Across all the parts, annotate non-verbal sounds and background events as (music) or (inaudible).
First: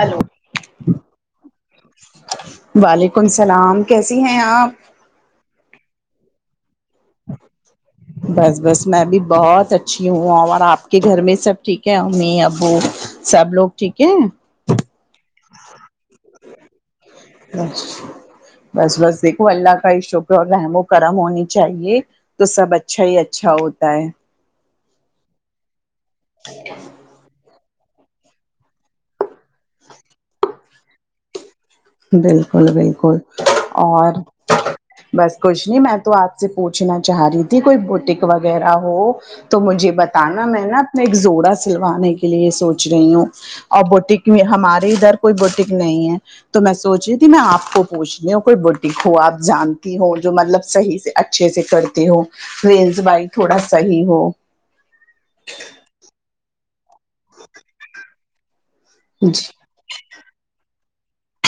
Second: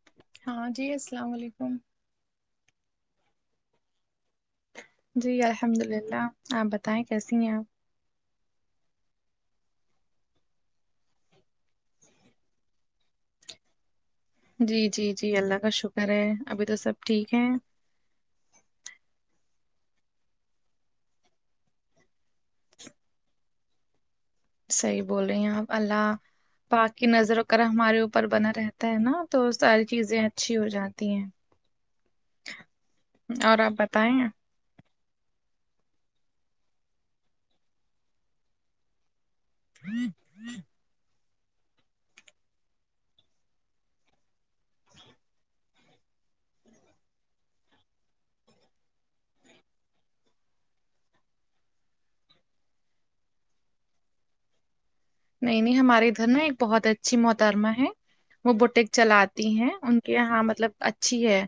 Hello ہاں جی السلام علیکم وعلیکم السلام کیسی ہیں آپ جی الحمد للہ آپ بتائیں کیسی ہیں آپ بس بس میں بھی بہت اچھی ہوں اور آپ کے گھر میں سب ٹھیک ہے امی ابو سب لوگ ٹھیک ہے جی جی جی اللہ کا شکر ہے ابھی تو سب ٹھیک ہیں بس بس دیکھو اللہ کا ہی شکر اور رحم و کرم ہونی چاہیے تو سب اچھا ہی اچھا ہوتا ہے صحیح بول رہی ہیں آپ اللہ پاک کی نظروں ا ہمارے اوپر بنا رہتا ہے نا تو ساری چیزیں اچھی ہو جاتی ہیں بالکل بالکل آپ بتائیں اور بس کچھ نہیں میں تو آپ سے پوچھنا چاہ رہی تھی کوئی بوٹک وغیرہ ہو تو مجھے بتانا میں نا اپنا ایک زوڑا سلوانے کے لیے سوچ رہی ہوں اوربوٹک کے ہمارے ادھر کوئی بوٹک نہیں ہے تو میں سوچ رہی تھی میں آپ کو پوچھنے ہوں کوئی بوٹک ہو آپ جانتی ہو جو ملب صحیح سے ہے اچھے سے کرتے ہو ریلز بائی تھوڑا صحیح ہو نہیں نہیں ہمارے ادھر نا ایک بہت اچھی محترمہ ہے وہ بوٹیک چلاتی جی ہیں ان کہ ہاں مطلب اچھی ہے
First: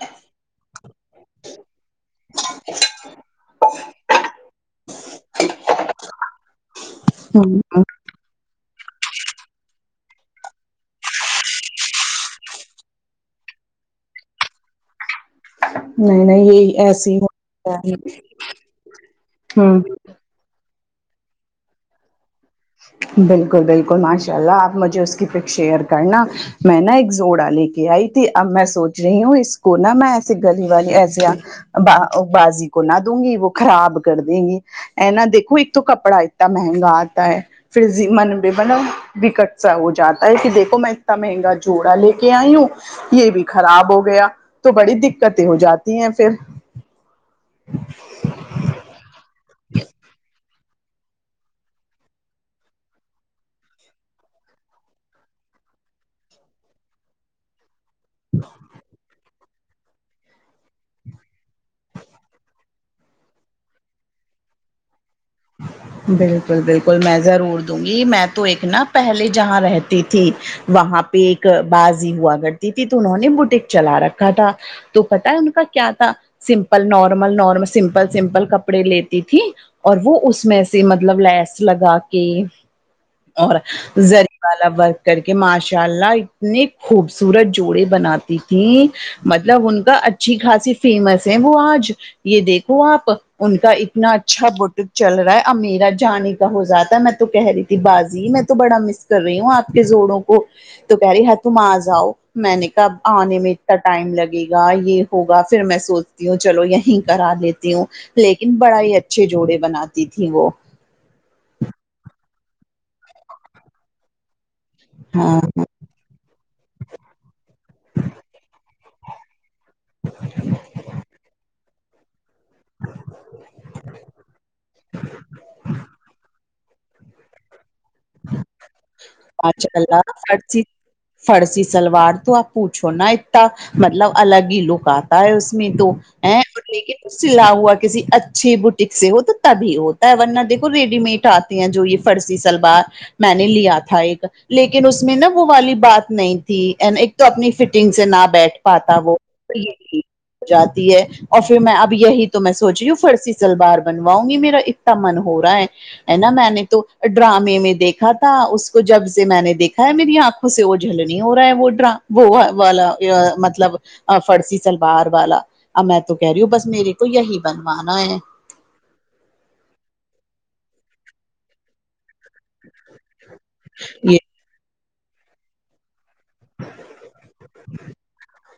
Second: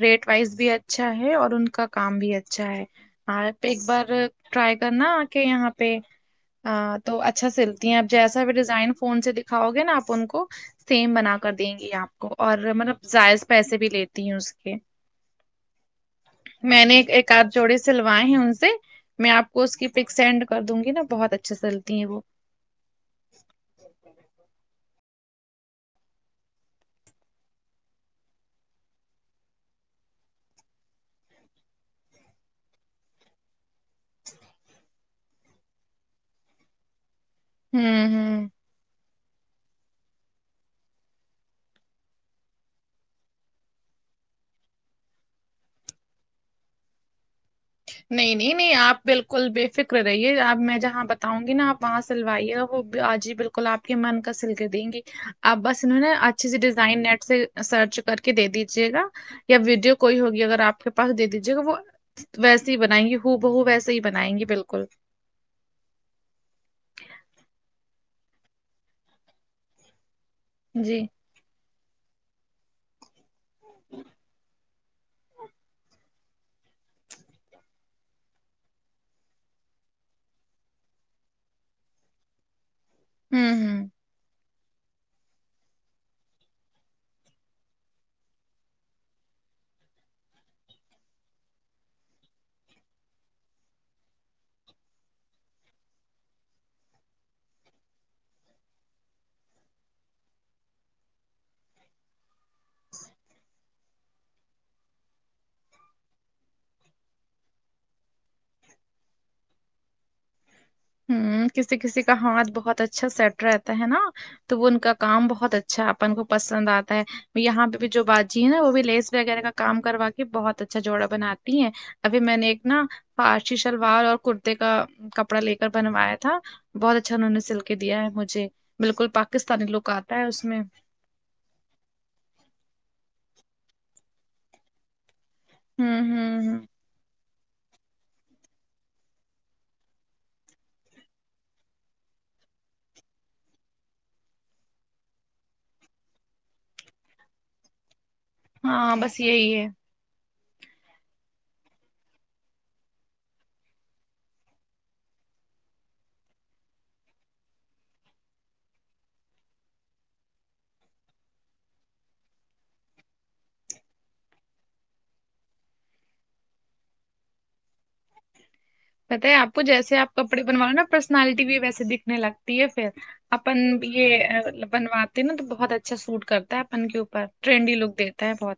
ریٹ وائز بھی اچھا ہے اور ان کا کام بھی اچھا ہے ہاں ایک بار ٹرائی کرنا آ کے یہاں پہ تو ا اچ ہ تی ہیں اپ جیسا بھی ڈیزائن فون سے دکھاؤ گے ناپ ان کو سیم بنا کر دیں گی آپ کو اور ملب جائز پیسے بھی لیتی ہیں اس کے نہیں نہیں یہی میں نے ایسی ایک آاتھ ہو جوڑے سلوائے ہیں ان سے میں آپ کو اس ہ کی پک سینڈ کر دوں گی نا بہت اچھے سیلتی ہیں وہ بالکل بالکل ماشاء اللہ آپ مجھے اس پک شیئر کرنا میں نا ایک زوڑا لے کے آئی تھی اب میں سوچ رہی ہوں اس کو نہ میں ایسی گلی والی ایسے بازی کو نہ دوں گی وہ خراب کر دیں گی ا نہ دیکھو ایک تو کپڑا اتنا مہنگا آتا ہے فھرزی ہوں ہوں منے بناؤ بھیکٹ سا ہو جاتا ہے کہ دیکھو میں اتنا مہنگا جوڑا لے کے آئی ہوں یہ بھی خراب ہو گیا تو بڑی دقتیں ہو جاتی ہیں پھر نہیں نہیں نہیں آپ بالکل بے فکر رہیے آپ میں جہاں ب بتاؤں گی نا آپ وہاں سلوائیے وہ باجی بالکل آپ کے من کا سل کر دیں گی اپ بس انہوں نے اچھیے سے ڈیزائن نیٹ سے سرچ کر کے دے دیجیے گا یا ویڈیو کوئی ہوگی اگر آپ کے پاس دے دیجے گا وہ ویسے ہی بنائیں گی ہو بہو ویسے ہی بنائیں گی بالکل (unintelligible) بالکل بالکل میں ضرور دوں گی میں تو ایک نا پہلے جہاں رہتی تھی جی وہاں پہ ایک بازی ہوا کرتی تھی تو انہوں نے بوڈ بوٹک چلا رکھا تھا تو پتا ہے ان کا کیا تھا simple normal normal simple simple کپڑے لیتی تھی اور وہ اس میں سے مطلب لس لگا کے اور ہوں ہوں زری والا ورک کر کے ماشاء اللہ اتنی خوبصورت جوڑے بناتی تھی مطلب ان کا اچھی خاصی فیمس ہے وہ آج یہ دیکھو آپ ان کا اتنا اچھا بتک چل رہا ہے اب میرا جانے کا ہو جاتا ہے میں تو کہہ رہی تھی بازی میں تو بڑا مس کر رہی ہوں آپ کے زوڑوں کو تو کہہ رہی تم آ جاؤ میں نے کہ آنے میں ٹائم لگے گا یہ ہوگا پھر میں سوچتی ہوں چلو یہیں کرا لیتی ہوں لیکن بڑا ہی اچھے جوڑے بناتی تھی وہ ہم کسی کسی کا ہاتھ بہت اچھا سیٹ رہتا ہے نا تو وہ ان کا کام ہاں بہت اچھا اپن کو پسند آتا ہے یہاں پہ بھی جو باجی ہے نا وہ بھی لیس وغیرہ کا کام کروا کے بہت اچھا جوڑا بناتی ہیں ابھی میں نے ایک نا فرشی شلوار اور کرتے کا کپڑا لے کر بنوایا تھا تھا بہت اچھا انہوں نے سل کے دیا ہے مجھے بالکل پاکستانی لک آتا ہے اس میں فرشی سلوار تو آپ پوچھو نا اتنا مطلب الگ ہی لک آتا ہے اس میں تو ہوں ہے ہوں ہوں اور لیکن سلا ہوا کسی اچھی بوٹک سے ہو تو تبھی ہوتا ہے ورنہ دیکھو ریڈی میڈ آتا ہیں جو یہ فرسی شلوار میں نے لیا تھا ایک لیکن اس میں نا وہ والی بات نہیں تھی ایک تو اپنی فٹنگ سے نہ بیٹھ ہاں پاتا وہ بس یہی ہے یہ ہو جاتی ہے اور پھر میں اب یہی تو میں سوچ رہی ہوں فرسی سلوار بنواؤں گی میرا اتنا من ہو رہا ہے ہے نا میں نے تو ڈرامے میں دیکھا تھا اس کو جب سے میں نے دیکھا ہے میری آنکھوں سے وہ الجھن ہو رہا ہے وہ ڈرا وہ والا مطلب فرسی سلوار والا اب میں تو کہہ رہی ہوں بس میرے کو یہی بنوانا ہے بتائی آپ کو جیسےاپ کپڑے بنواؤ نا پرسنالٹی بھی وسے دکھ نے لگتی ہے پھر اپن یہ بنواتے نا تو بہت اچھا سوٹ کرتا ہے اپن کے اوپر ٹرینڈی لک دیتا ہے بہت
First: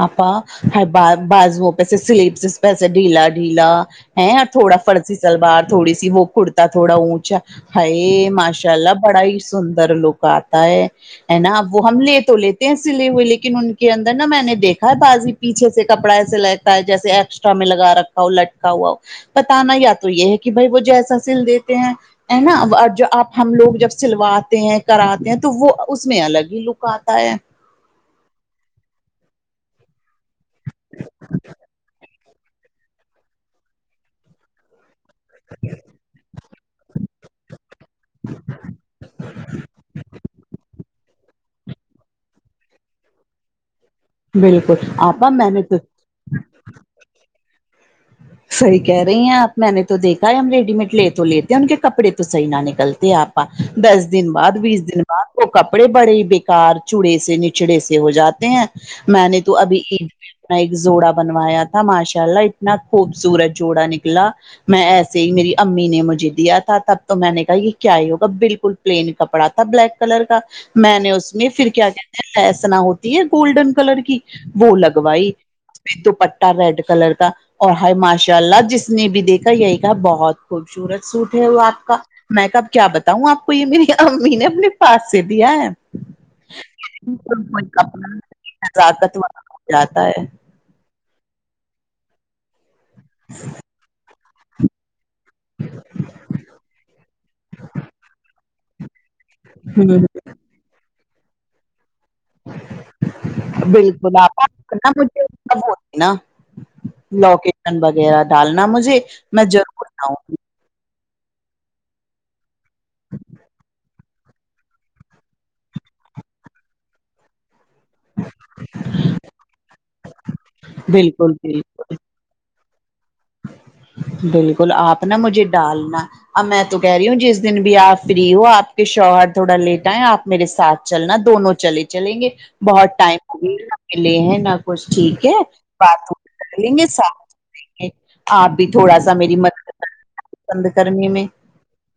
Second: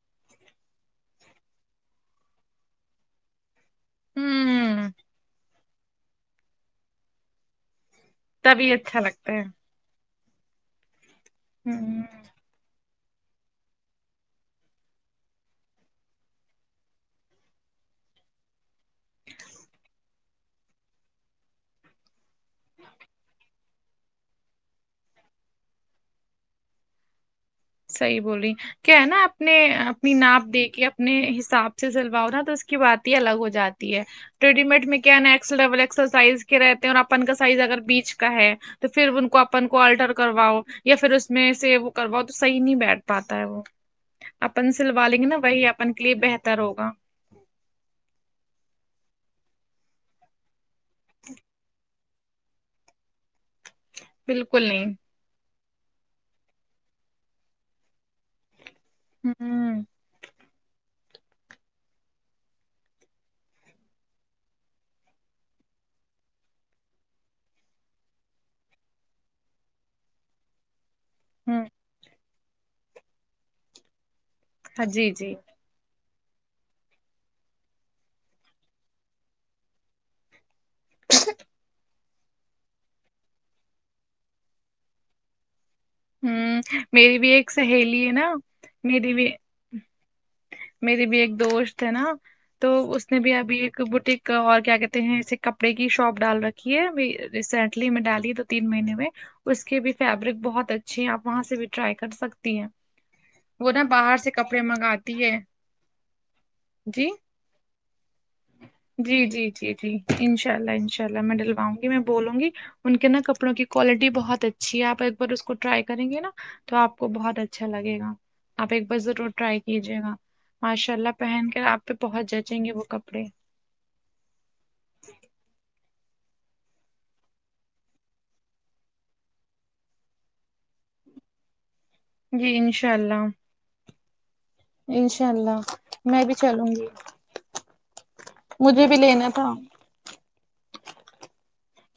آپا بازو پہ سے سلیپس پہ سے ڈھیلا ڈھیلا ہے تھوڑا ہوں فرسی سلوار تھوڑی سی وہ کرتا تھوڑا اونچا ہیے ماشاء تبھی اللہ اچھا بڑا لگتا ہی ہے سندر ر لو کا آتا ہے ہے نا اب وہ ہم ہوں لے تو لیتے ہیں سلے ہوئے لیکن ان کی اندر نا میں نے دیکھا ہے بازی پیچھے سے کپڑا ایسے لگتا ہے جیے ایکسٹرا میں لگا رکھ لٹکا ہوا ہو پتا نا یا تو یہ ہے کہ بھائی وہ جیسا سل دیتے ہیں ہے نا جو آپ ہم لوگ جب سلواتے ہیں کراتے ہیں تو وہ اس میں الگ ہی لک آتا ہے صحیح بولی رہی ہے کیا ہے نا اپنے اپنی ناپ دے کے اپنے حساب سے سلواؤ نا تو اس کی بات الگ ہو جاتی ہے ریڈی میڈ میں کیا نا ایکس ڈبل ایکسر سائز کے رہتے ہیں اور اپن کا سائز اگر بیچ کا ہے تو پھر ان کو اپن کو الٹر کرواؤ یا پھر اس اس میں سے وہ کرواؤ تو صحیح نہیں بیٹھ پاتا ہے وہ اپن بالکل سلوا لیں گے آپا نا میں نے وہی تو اپن لیے بہتر ہوگا صحیح کہہ رہی ہیں آپ میں نے تو دیکھا ہے ہم ریڈی میڈ لے تو لیتے ہیں ان کے کپڑے تو صحیح نہ نکلتے آپ دس دن بعد بالکل بیس نہیں دن تو کپڑے بڑے بےکار چوڑے سے نچڑے سے ہو جاتے ہیں میں نے تو ابھی ہوں عید پے نا ایک اپنا ایک زوڈا بنوایا تھا ماشاء اللہ اتنا خوبصورت جوڑا نکلا میں ایسے ہی میری امی نے مجھے دیا تھا تب تو میں نے کہا یہ کیا ہی ہوگا بالکل پلین کپڑا تھا بلیک کلر کا میں نے اس میں ہوں پھر کیا کہتے ہیں لیس نہ ہوتی ہے گولڈن کلر کی وہ ہاں جی لگوائی جی پ دوپٹہ ریڈ کلر کا اور ہے ماشاء اللہ جس نے بھی دیکھا یہی کہ بہت خوبصورت سوٹ ہے وہ آپ کا میں کہ اب کیا بتاؤں آپ کو یہ میری امی نے اپنے پاس سے دیا ہے ہوں میری بھی ب ایک کو سہیلی ہے نا میری کزقت بھی والا ہو جاتا ہے (unintelligible) میری بھی ایک دوست ہے نا تو اس نے بھی ابھی ایک بوٹیک اور کیا کہتے ہیں کپڑے کی شاپ ڈال رکھی ہے ریسنٹلی میں ڈالی ہے دو تین مہینے میں اس کے بھی ہمم فیبرک بہت اچھی ہیں آپ وہاں سے بھی ٹرائی کر سکتے ہے وہ نا باہر بالکل سے آپ کپڑے نا منگا سب ہوتے نا لوکیشن وغیرہ ڈالنا مجھے جی میں جی جی ضرور جی جاؤں گی انشاء اللہ انشاء اللہ میں ڈلواوں گی میں بولوں گی ان کے نا کپڑوں کی کوالٹی بہت اچھ ھی ہے آپ ایک بار اس کو ٹرائی کریں گے نا تو آپ کو بہت اچھا اچھا لگے گا آپ ایک بار ضرور ٹرائی کیجیے گا گی ماشاء اللہ بالکل پہن کر بالکل آپ پہ بہت جچے گے وہ کپڑے بالکل آپ نا مجھے ڈالنا اب میں تو کہہ رہی ہوں جس دن بھی آپ فری ہو آپ کے شوہر تھوڑا لیٹ آئے آپ میرے ساتھ چلنا دونوں چلے چلیں گے جی انشاء بہت اللہ ٹائم نہ ملے ہیں نہ کچھ ٹھیک انشاء ہے اللہ بات میں بھی ر کر چلوں لیں گے گی ساتھ چلیں گے آپ بھی مجھے تھوڑا سا لینا میری تھا مدد کرنا پسند کرنے میں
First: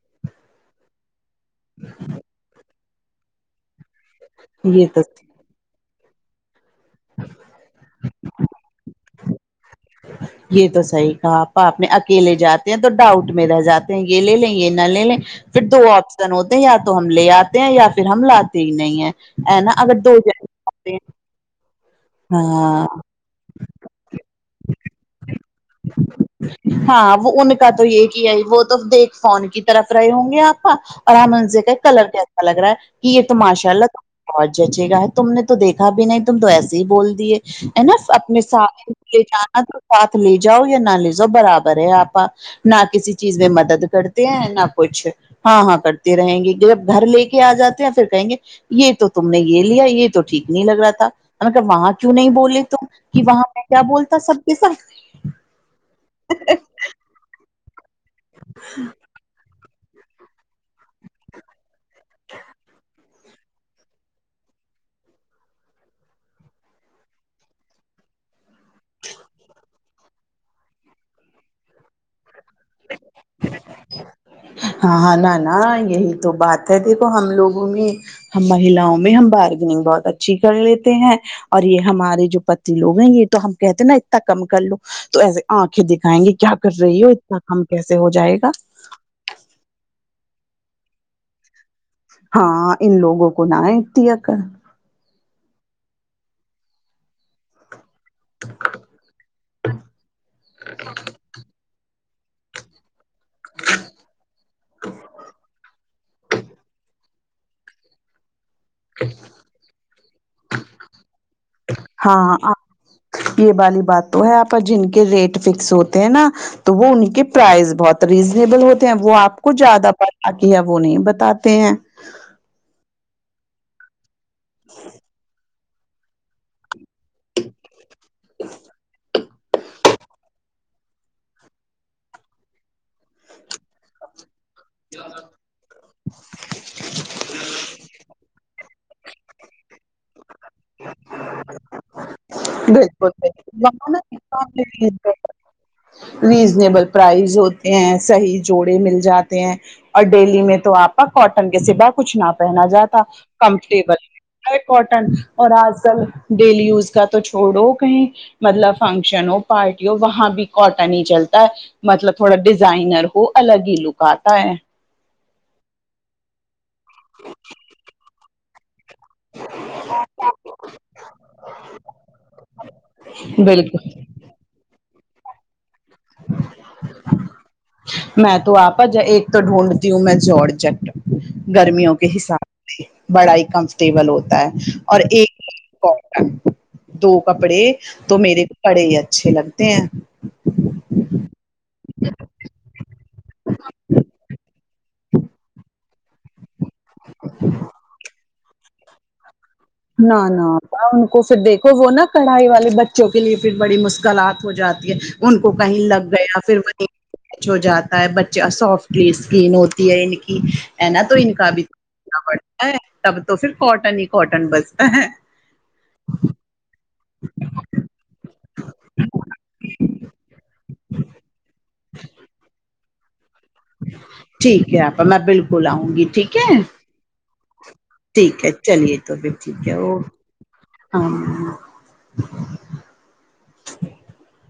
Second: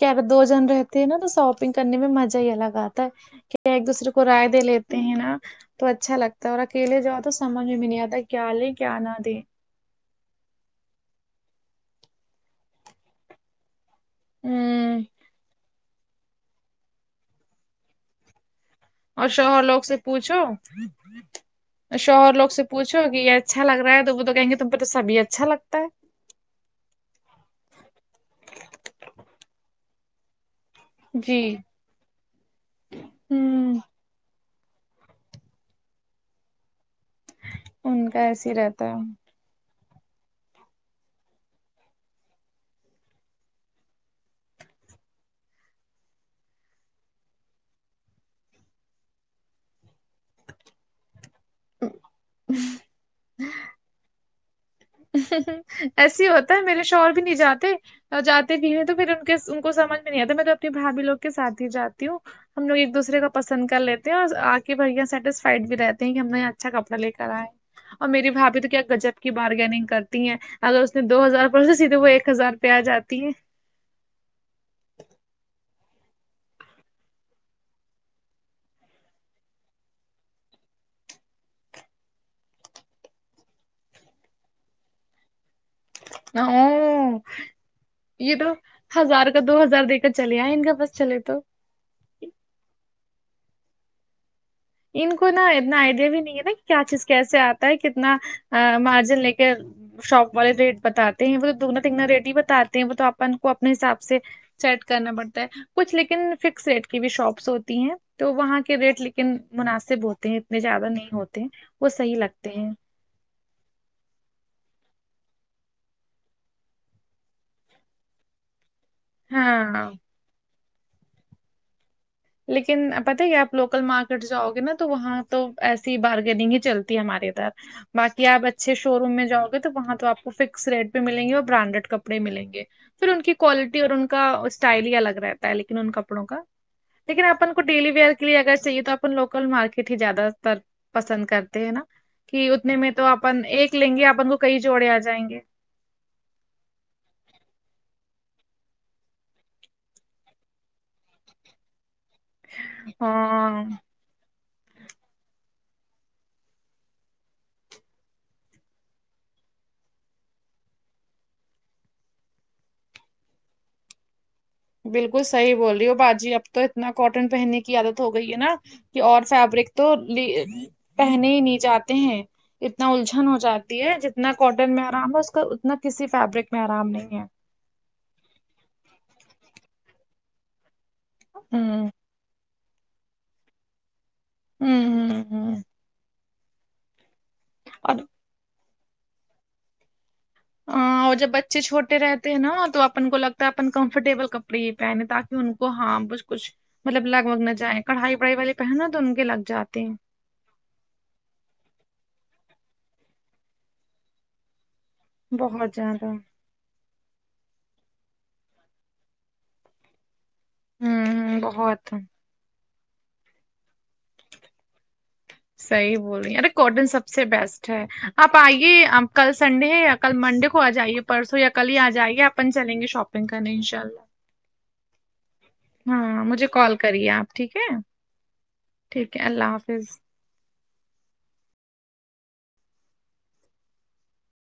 جب دو جن رہتے ہیں نا تو شاپنگ کرنے میں مزہ ہی الگ آتا ہے کیا ایک دوسرے کو کو رائے دے یہ لیتے تو ہیں نا تو اچھا لگتا تو اکیلے جاؤ تو سمجھ میں بھی نہیں آتا کیا لیں کیا نہ دیں یہ تو صحیح کہا آپا اپ نے اکیلے جاتے ہیں تو ڈاؤٹ میں رہ جاتے یہ لے لیں یہ نہ ہوں لے لیں پھر دو آپ شن ہوتے یا تو ہم لے آتے ہیں یا پھر ہم لاتے ہی نہیں ہیں اور ہے شوہر نا لوگ سے اگر دو پوچھو جنے جاتے ہیں۔ شوہر لوگ سے ہاں پوچھو کہ یہ اچھا لگ رہا ہے تو وہ تو کہیں گے تم پہ تو سبھی اچھا لگتا ہے ہاں وہ ان کا تو یہ ایک ہی ہے وہ تو دیکھ فون کی طرف رہے ہوں گے آپا اور ہم جی انسے کہے کہ کلر کیسا لگ رہا ہے کہ یہ تو ماشاء ہوں اللہ اور جچے کہاں ہے تم نے تو دیکھا بھی نہیں تم تو ایسے ہی بول دے ہے نا ان کا اپنے ایسے ہی رہتا ساتھ لے ہے جانا تو ساتھ لیے جاؤ یا نہ لیے جاؤ برابر ہے آپا نہ کسی چیز میں مدد کرتے ہیں نہ کچھ ہاں ہاں کرتے رہیں گے جب گھر لے کے آ جاتے ہیں پھر کہیں گے یہ تو تم نے یہ لیا یہ تو ٹھیک نہیں لگ رہا تھا مطگر وہاں کیوں نہیں بولے تو کہ وہاں میں کیا بولتا سب کے ساتھ ایسے ہی ہوتا ہے میرے شوہر بھی نہیں جاتے اور جاتے بھی ہیں تو پھر ان ان کو سمج میں نہیں آتا میں تو اپنے بھابھی لوگ کے ساتھ ہی جاتی ہوں ہم لو ایک دوسرے کا پسند کر لیتے ہیں اور آکے بھیا سیٹسفائڈ بھی رہتے ہیں کہ ہم نے اچھا کپڑا لے کر آئے اور میری بھابی تو کیا گجب کی بارگیننگ کرتی ہیں اگر اس نے دو ہزار پر سے سیدھے وہ ایک ہزار پہ آ جاتی ہے ہاں ہاں نہ نہ یہی تو بات ہے دیکھو ہم لوگوں میں ہم مہلاؤں میں ہم بارگننگ بہت اچھی کر لیتے ہیں اور یہ ہمارے جو پتی لوگ ہیں یہ تو ہم کہتے ہیں نا اتنا کم کر لو تو ایسے آنکھیں دکھائیں گے کیا کر رہی ہیں ہو اتنا کم کیسے ہو یہ جائے گا تو ہزار دو ہزار دے کےچلے آے ان کا بس چلے تو ہاں ان لوگوں کو نہ آے اتنی اکڈ ان کو نا اتنا آئیڈیا بھی نہیں ہے نا کہ کیا چیز کیسے آتا ہے کتنا مارجن لے کے شاپ والے ریٹ بتاتے ہیں وہ تو دگنا تگنا ریٹ ہی بتاتے ہیں وہ توپ اپن کو اپنے حساب سے سیٹ کرنا پڑتا ہے کچھ لیکن فکس ریٹ کی بھی شاپس ہوتی ہیں تو وہاں کے ریٹ لیکن مناسب ہوتے ہیں اتنے زیادہ نہیں ہوتے وہ صحیح ہاں لگتے ہیں یہ والی بات تو ہے آپا جن کے ریٹ فکس ہوتے ہیں نا تو وہ ان کے پرائز بہت ریزنیبل ہوتا کیا وہ آپ کو ہاں زیادہ پتا کیا وہ نہیں بتاتے ہیں لیکن پتا ہے کہ آپ لوکل مارکیٹ جاؤ گے نا تو وہاں تو ایسی بارگیننگ ہی چلتی ہمارے ادھر باکی آپ اچھے شو روم میں جاؤ گ تو وہاں تو آپ کو فکس ریٹ پے ملیں گے اور برانڈیڈ کپڑے ملیں گے پھر ان کی کوالٹی اور ان کو کا اسٹائل ہی الگ رہتا ہے لیکن ان کپڑوں کا لیکن اپن کو ڈیلی ویئر کے لیے اگر چاہیے تو اپن لوکل مارکیٹ ہی زیادہ تر پسند کرتے ہیں نا کہ اتنے میں تو بالکل اپن ایک لیں گے اپن کو کئی جوڑے آ بالکل جائیں گے ریزنیبل پرائز ہوتے ہیں صحیح جوڑے مل جاتے ہیں اور ڈیلی میں تو آپا کاٹن کے سبا کچھ نہ پہنا جاتا ہاں کمفرٹیبل ہے کاٹن اور آج کل ڈیلی یوز کا تو چھوڑو کہیں مطلب فنکشن ہو پارٹی ہو وہاں بھی کاٹن ہی چلتا ہے مطلب تھوڑا ڈیزائنر ہو الگ ہی لک آتا ہے بالکل صحیح بول رہی ہو باجی اب تو اتنا کاٹن پہننے کی عادت ہو گئی ہے نا کہ اور فیبرک تو پہنے ہی نہیں جاتے ہیں اتنا الجھن ہو جاتی بالکل ہے جتنا کاٹن میں آرام ہے اس کا اتنا کسی فیبرک میں آرام نہیں ہے میں تو آپ ج ایک تو ڈھونڈتی ہوں میں جوڑ چٹ ہوں گرمیوں کے حساب سے بڑا ہی کمفرٹیبل ہوتا ہے ہوں اور ہوں ہوں ایک دو کپڑے اور تو میرے کو بڑے ہی اچھے لگتے ہیں اور جب بچے چھوٹے رہتے ہیں نا تو اپن کو لگتا ہے اپن کمفرٹیبل ک کپڑے پہنے تاکہ ان کو ہاں ب کچھ مطلب لگ بگ نہ جائےیں کڑھائی بڑھائی والے پہننا تو ان کے لگ جاتے ہیں نہ نہ آپا ان کو پھر دیکھو وہ نا کڑھائی والے بچوں کے لیے پھر بڑی مشکلات ہو جاتی ہے ان کو بہت کہیں زیادہ لگ ہوں گیا پھر وہیں کچھ ہو جاتا ہے بچے سافٹلی اسکن ہوتی ہے ان کی ہے نا تو ان ہوں کا بھی بہت (unintelligible) پڑتا ہے تب تو پھر کاٹن ہی کاٹن بجتا ہے صحیح بول رہی ہےارے کوٹن سب سے بیسٹ ہے آپ آئیے آپ کل سنڈے یا کل منڈے کو آجائیے پرسوں یا کل ہی آ جائیے اپن چلیں گے شاپنگ کرنے ان شاء اللہ ٹھیک ہے آپا میں بلکل آؤں گی ہاں ٹھیک مجھے ہے کال کریے آپ ٹھیک ہے ٹھیک ہے چلیے تو پھر ٹھیک ہے او ہاں